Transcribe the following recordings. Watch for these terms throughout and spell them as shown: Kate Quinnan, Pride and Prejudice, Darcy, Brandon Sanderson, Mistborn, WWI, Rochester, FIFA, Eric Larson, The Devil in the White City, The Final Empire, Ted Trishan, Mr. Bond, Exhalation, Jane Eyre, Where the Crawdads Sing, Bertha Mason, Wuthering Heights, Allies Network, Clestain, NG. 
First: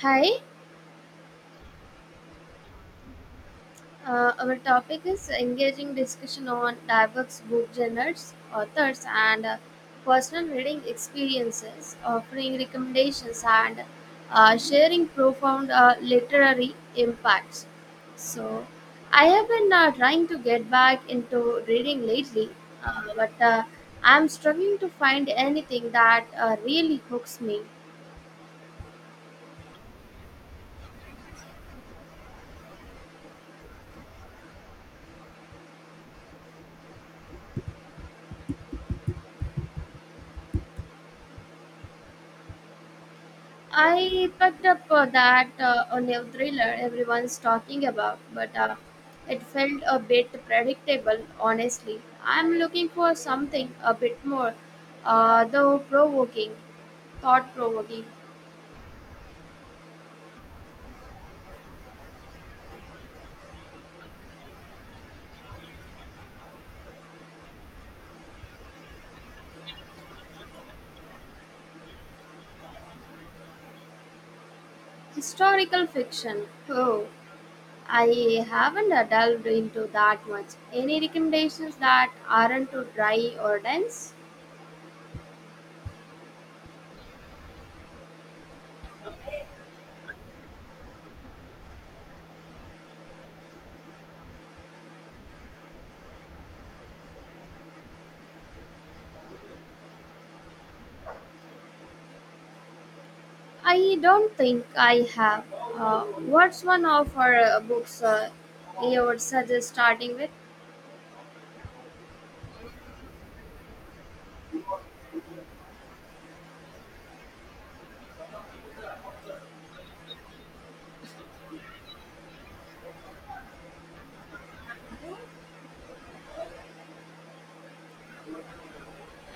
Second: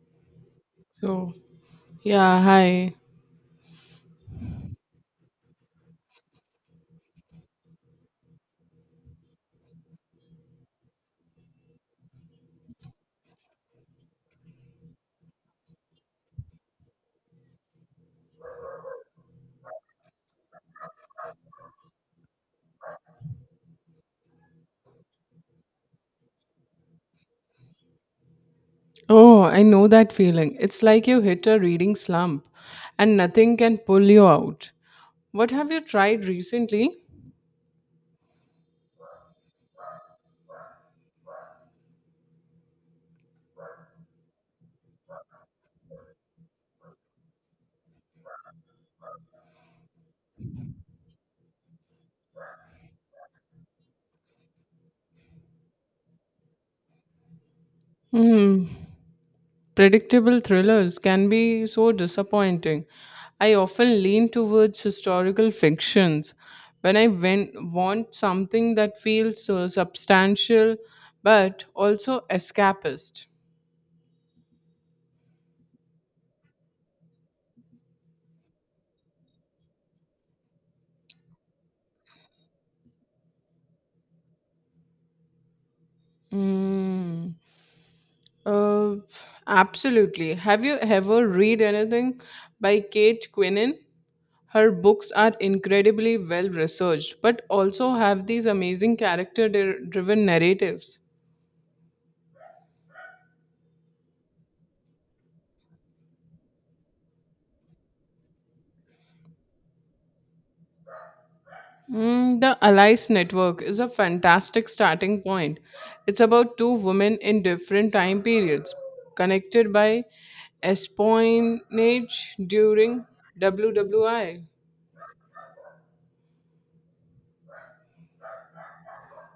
Hi, So, yeah, hi. Our topic is engaging discussion on diverse book genres, authors, and personal reading experiences, offering recommendations, and sharing profound literary impacts. So, I have been trying to get back into reading lately, but I'm struggling to find anything that really hooks me. Oh, I know that feeling. It's like you hit a reading slump and nothing can pull you out. What have you tried recently? I picked up that a new thriller everyone's talking about, but it felt a bit predictable, honestly. I'm looking for something a bit more, uh, though provoking, thought provoking. Hmm. Predictable thrillers can be so disappointing. I often lean towards historical fictions when I want something that feels so substantial but also escapist. Historical fiction. Oh, I haven't delved into that much. Any recommendations that aren't too dry or dense? Hmm. Uh, Absolutely. Have you ever read anything by Kate Quinnan? Her books are incredibly well researched, but also have these amazing driven narratives. I don't think I have. Uh, what's one of our books you would suggest starting with? Mm, the Allies Network is a fantastic starting point. It's about two women in different time periods connected by espionage during WWI.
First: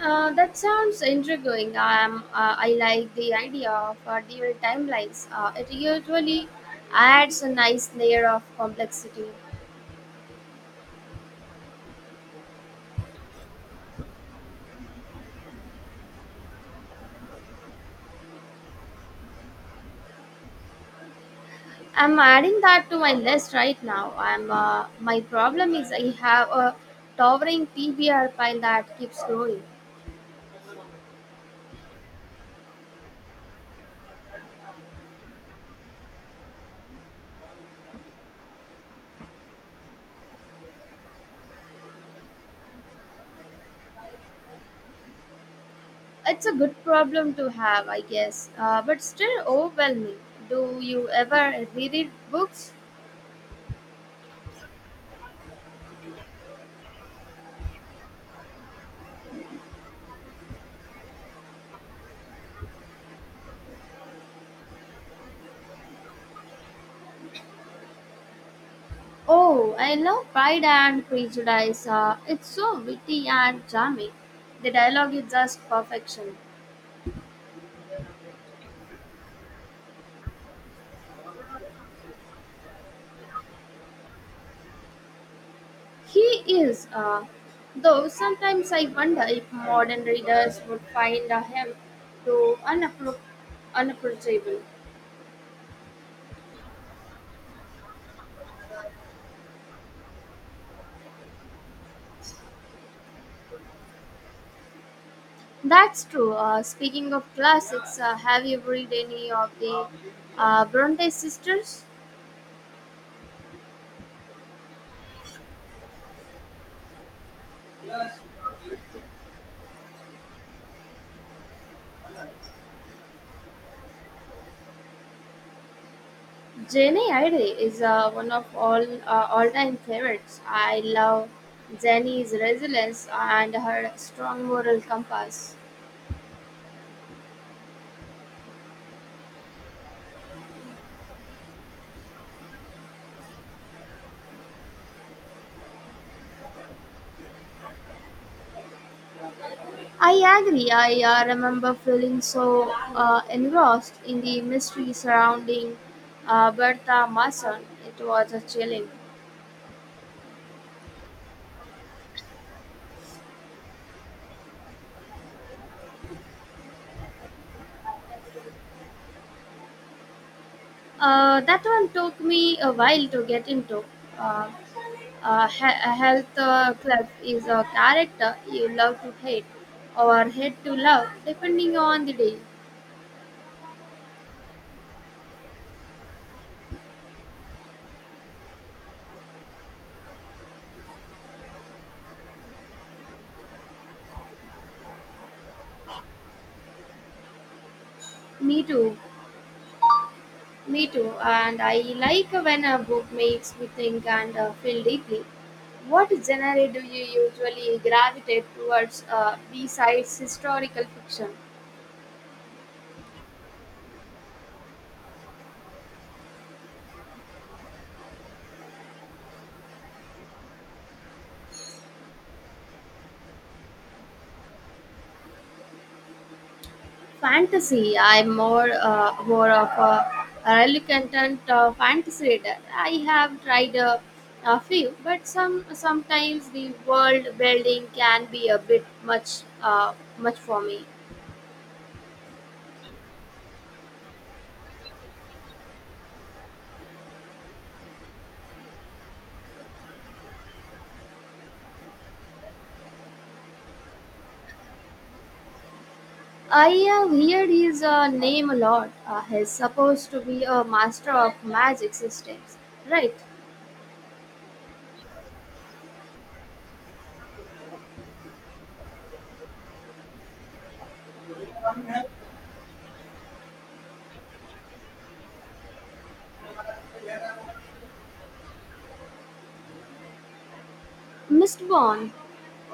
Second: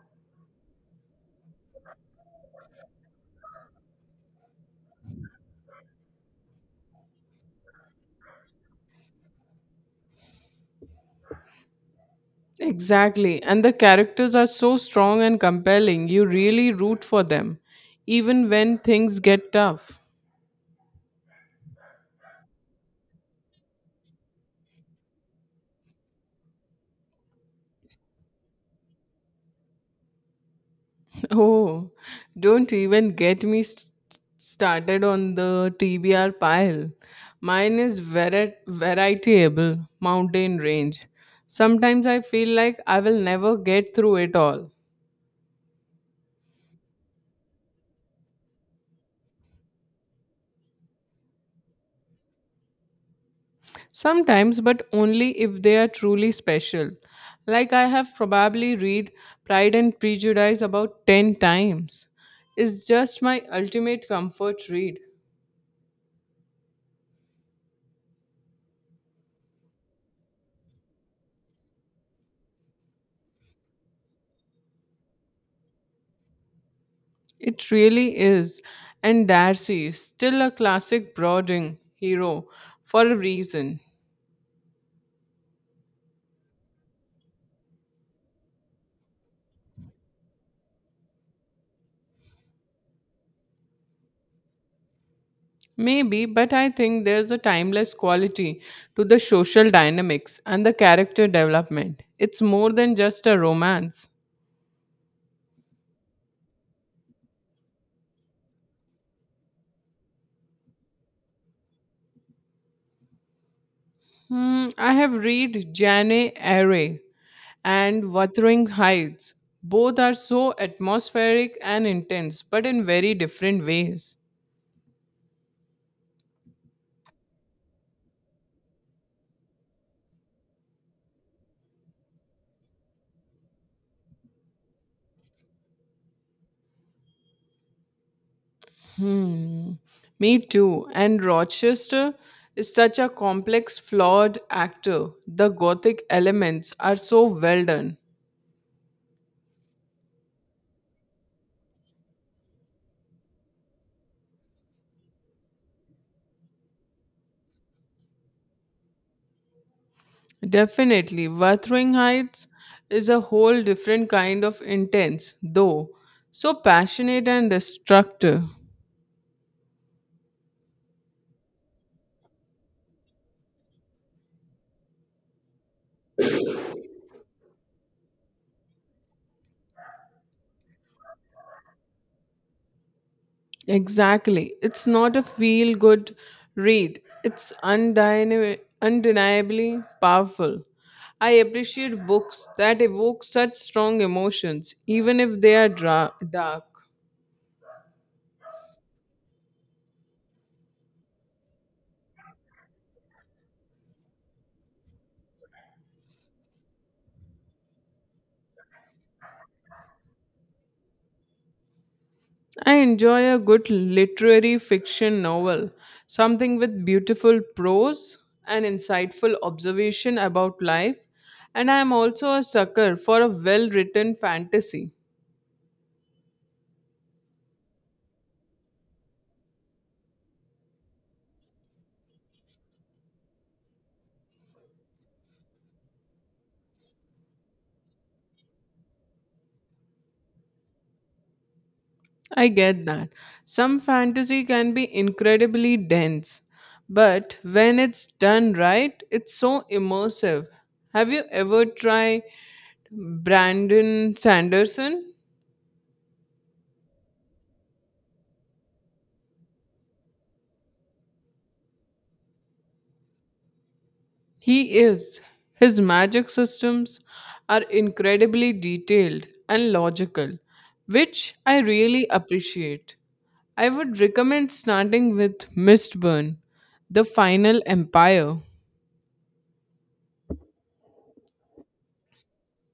That sounds intriguing. I am. I like the idea of dual timelines. It usually adds a nice layer of complexity. Exactly. And the characters are so strong and compelling, you really root for them, even when things get tough. I'm adding that to my list right now. I'm. My problem is I have a towering TBR pile that keeps growing. Oh, don't even get me st- started on the TBR pile. Mine is very variable mountain range. Sometimes I feel like I will never get through it all. It's a good problem to have, I guess, but still overwhelming. Do you ever reread books? Sometimes, but only if they are truly special. Like I have probably read Pride and Prejudice about 10 times. It's just my ultimate comfort read. Oh, I love Pride and Prejudice. It's so witty and charming. The dialogue is just perfection. It really is. And Darcy is still a classic brooding hero for a reason. He is, though sometimes I wonder if modern readers would find him too unappro- unapproachable. Maybe, but I think there's a timeless quality to the social dynamics and the character development. It's more than just a romance. That's true. Speaking of classics, have you read any of the Bronte sisters? Hmm, I have read Jane Eyre and Wuthering Heights. Both are so atmospheric and intense, but in very different ways. Jenny Eyre is one of all all-time favorites. I love Jenny's resilience and her strong moral compass. Hmm, me too. And Rochester is such a complex, flawed actor. The gothic elements are so well done. I agree. I remember feeling so engrossed in the mystery surrounding Bertha Mason. It was chilling. Definitely, Wuthering Heights is a whole different kind of intense, though so passionate and destructive. That one took me a while to get into. Uh, a health club is a character you love to hate or hate to love, depending on the day. Exactly. It's not a feel good read, it's undeniably powerful. I appreciate books that evoke such strong emotions, even if they are dark. Me too, me too. And I like when a book makes me think and feel deeply. What genre do you usually gravitate towards besides historical fiction? I enjoy a good literary fiction novel, something with beautiful prose and insightful observation about life. And I am also a sucker for a well written fantasy. Fantasy. I'm more of a reluctant fantasy reader. I have tried a few, but sometimes the world building can be a bit much for me. I get that. Some fantasy can be incredibly dense, but when it's done right, it's so immersive. Have you ever tried Brandon Sanderson? I have heard his name a lot. He's supposed to be a master of magic systems, right? He is. His magic systems are incredibly detailed and logical, which I really appreciate. I would recommend starting with Mistborn, The Final Empire. Mr. Bond.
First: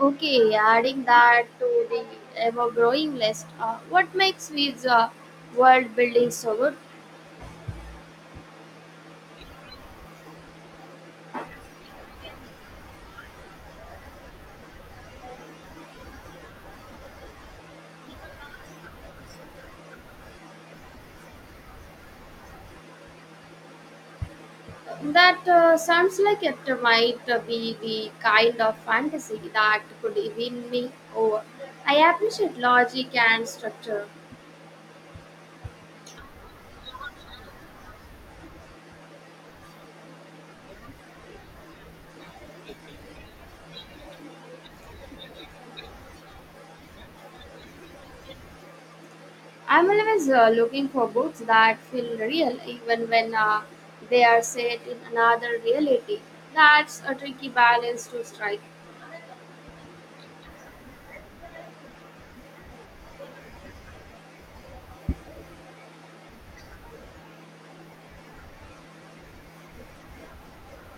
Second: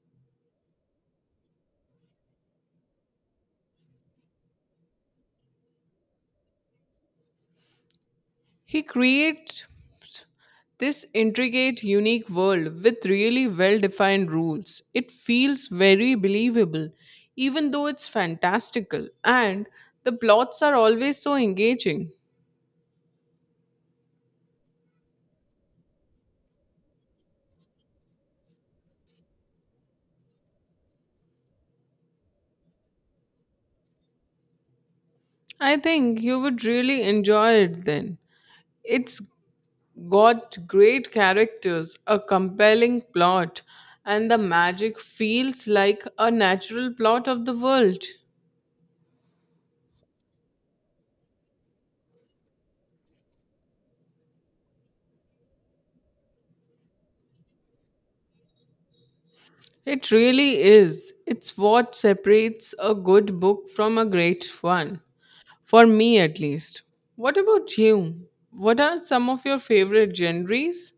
Okay, adding that to the ever growing list, what makes his world building so good? He creates this intricate, unique world with really well defined rules. It feels very believable, even though it's fantastical, and the plots are always so engaging. That sounds like it might be the kind of fantasy that could win me over. I appreciate logic and structure. I think you would really enjoy it then. It's got great characters, a compelling plot, and the magic feels like a natural plot of the world. I'm always looking for books that feel real, even when they are set in another reality. That's a tricky balance to strike. It really is. It's what separates a good book from a great one, for me at least. What about you? What are some of your favorite genres?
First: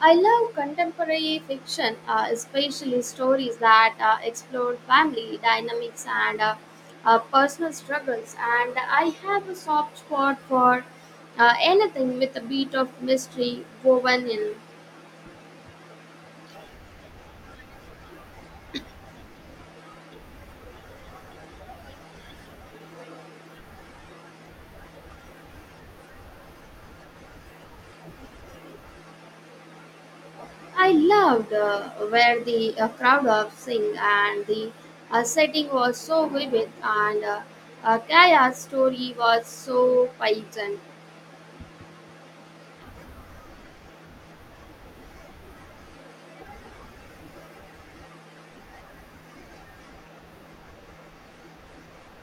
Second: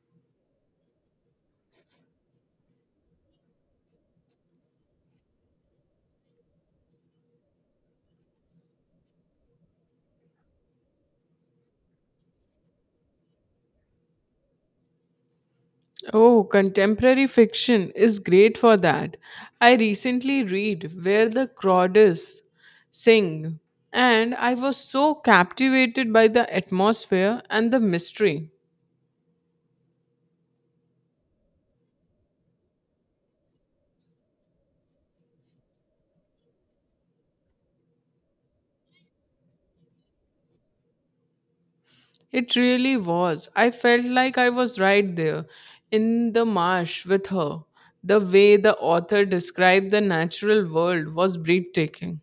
I love contemporary fiction, especially stories that explore family dynamics and personal struggles. And I have a soft spot for anything with a bit of mystery woven in. Oh, contemporary fiction is great for that. I recently read Where the Crawdads Sing, and I was so captivated by the atmosphere and the mystery. I loved where the crowd of sing and the setting was so vivid and Kaya's story was so pungent. It really was. I felt like I was right there in the marsh with her. The way the author described the natural world was breathtaking.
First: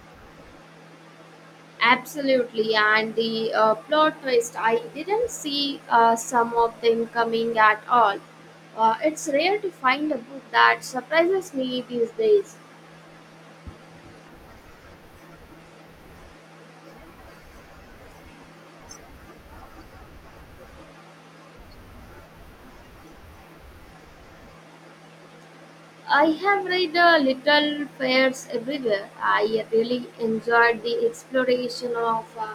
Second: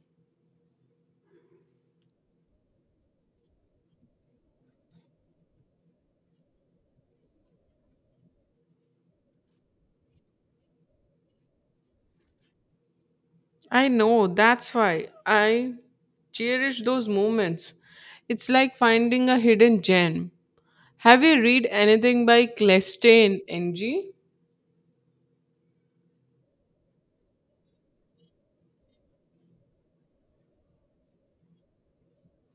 Absolutely, and the plot twist I didn't see some of them coming at all. It's rare to find a book that surprises me these days. I know, that's why I cherish those moments. It's like finding a hidden gem. Have you read anything by Clestain, NG? I have read Little Fairs Everywhere. I really enjoyed the exploration of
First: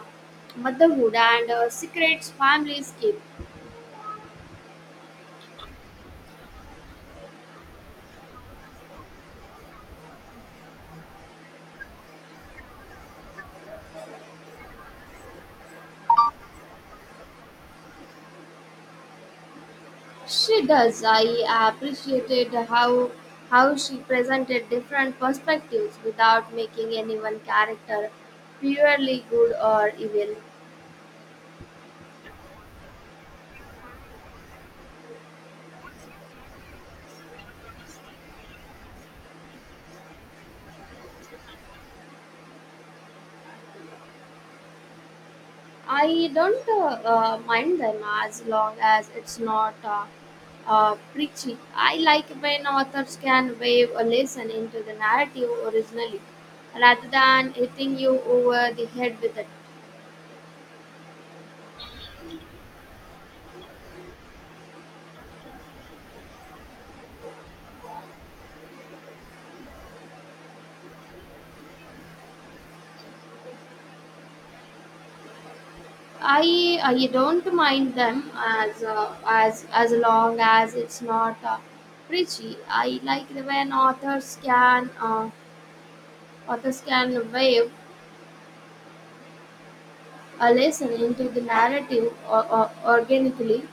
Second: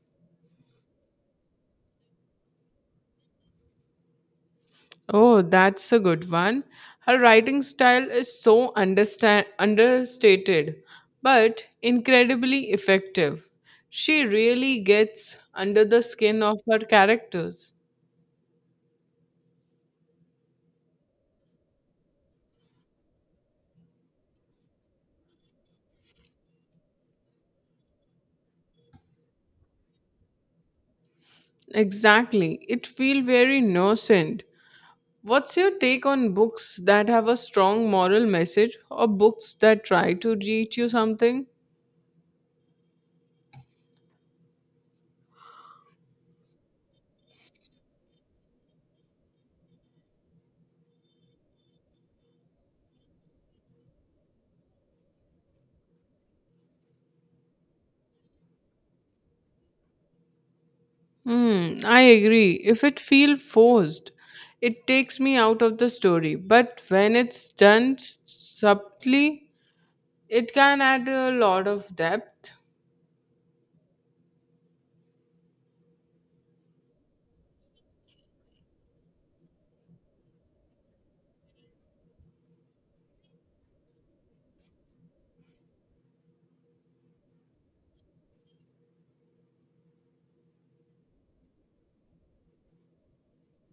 motherhood and secrets families keep. Oh, that's a good one. Her writing style is so understated, but incredibly effective. She really gets under the skin of her characters. She does. I appreciated how she presented different perspectives without making any one character purely good or evil. Exactly. It feels very innocent. What's your take on books that have a strong moral message or books that try to teach you something? I don't mind them as long as it's not preachy. I like when authors can wave a lesson into the narrative originally rather than hitting you over the head with it. Hmm, I agree. If it feels forced, it takes me out of the story. But when it's done subtly, it can add a lot of depth. I don't mind them as as long as it's not preachy. I like when authors can wave a lesson into the narrative or organically.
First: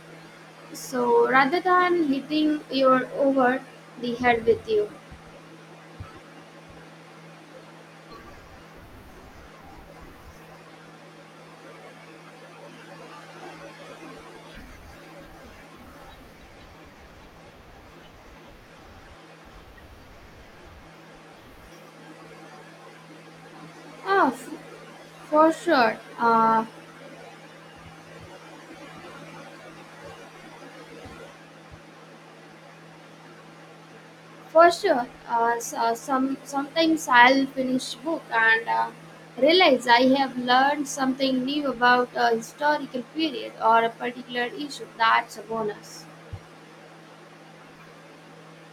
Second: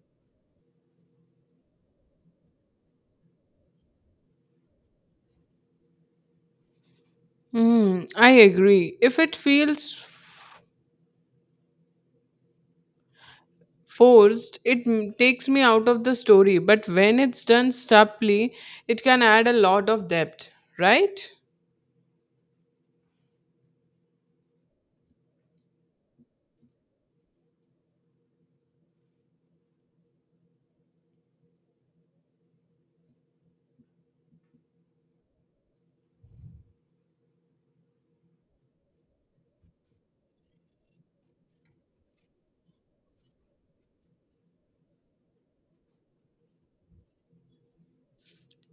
So rather than hitting your over the head with you, Hmm, I agree. If it feels forced, it takes me out of the story. But when it's done subtly, it can add a lot of depth, right? ah, f- for sure. Uh, For sure. So, sometimes I'll finish book and realize I have learned something new about a historical period or a particular issue. That's a bonus.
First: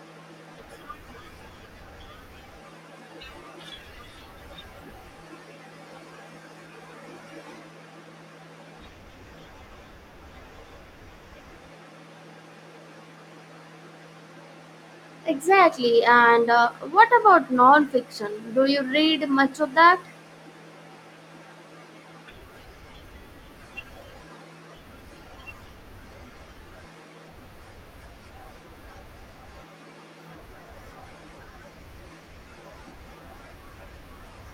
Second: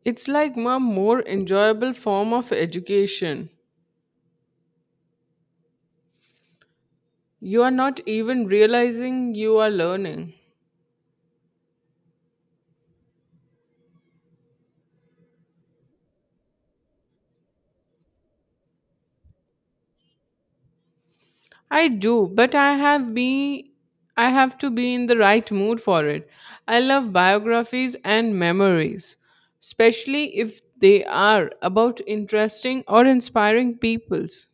It's like a more enjoyable form of education. You are not even realizing you are learning. Exactly. And what about non-fiction? Do you read much of that? I do, but I have to be in the right mood for it. I love biographies and memories, especially if they are about interesting or inspiring peoples.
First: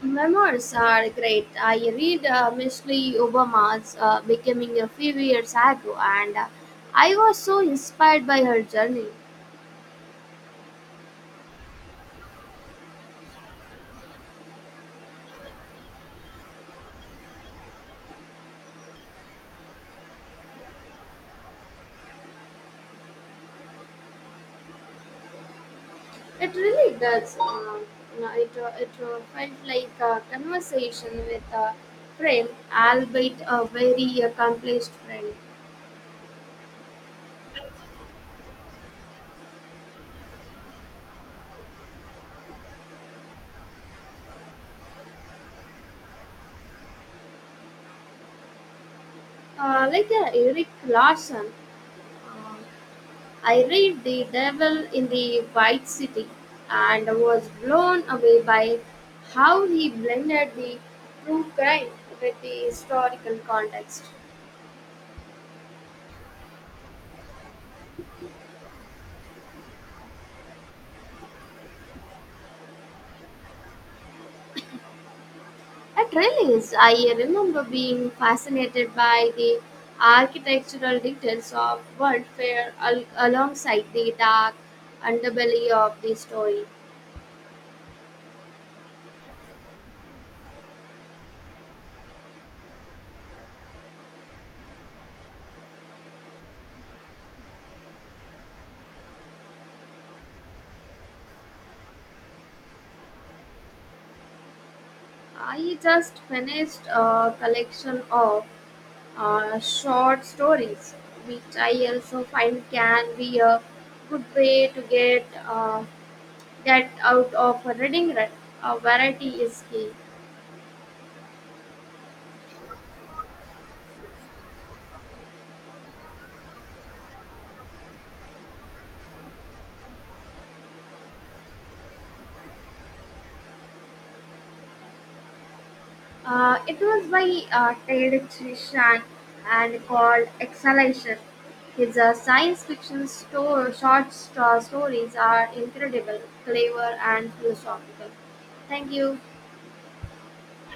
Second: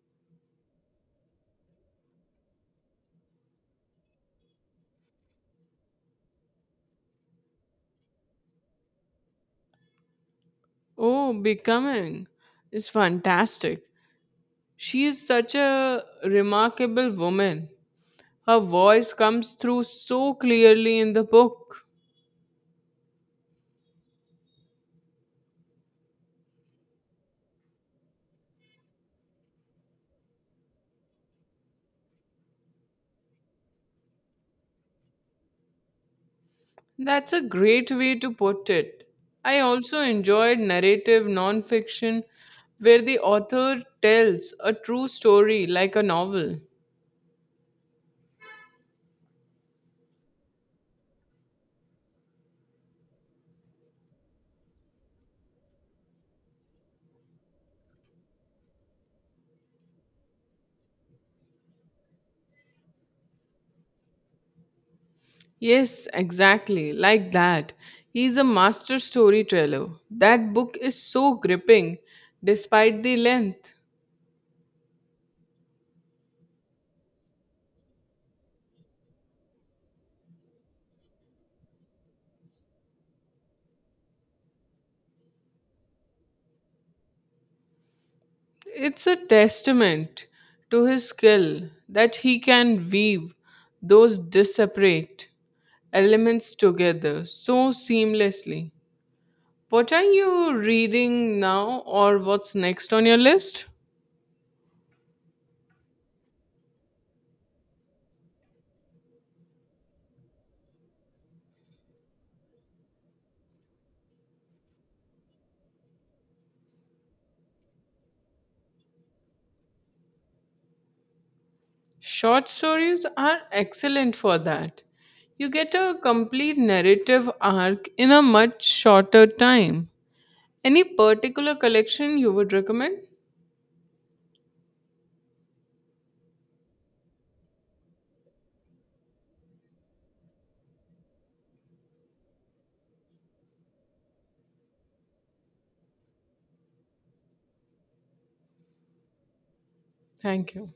Memoirs are great. I read mostly Obama's Becoming a Few Years Ago, and I was so inspired by her journey. Oh, becoming is fantastic. She is such a remarkable woman. Her voice comes through so clearly in the book. It really does. You know, it felt like a conversation with a friend, albeit a very accomplished friend, That's a great way to put it. I also enjoyed narrative nonfiction where the author tells a true story like a novel. Like Eric Larson. Um, I read The Devil in the White City and was blown away by how he blended the true crime with the historical context. Yes, exactly, like that. He's a master storyteller. That book is so gripping despite the length. It really is. I remember being fascinated by the architectural details of alongside the dark underbelly of the story. It's a testament to his skill that he can weave those disparate elements together so seamlessly. What are you reading now, or what's next on your list? I just finished a collection of short stories, which I also find can be a good way to get that out of a reading rut. A variety is key. Short stories are excellent for that. You get a complete narrative arc in a much shorter time. Any particular collection you would recommend? It was by Ted Trishan and called Exhalation. His science fiction short stories are incredible, clever, and philosophical. Thank you. Thank you.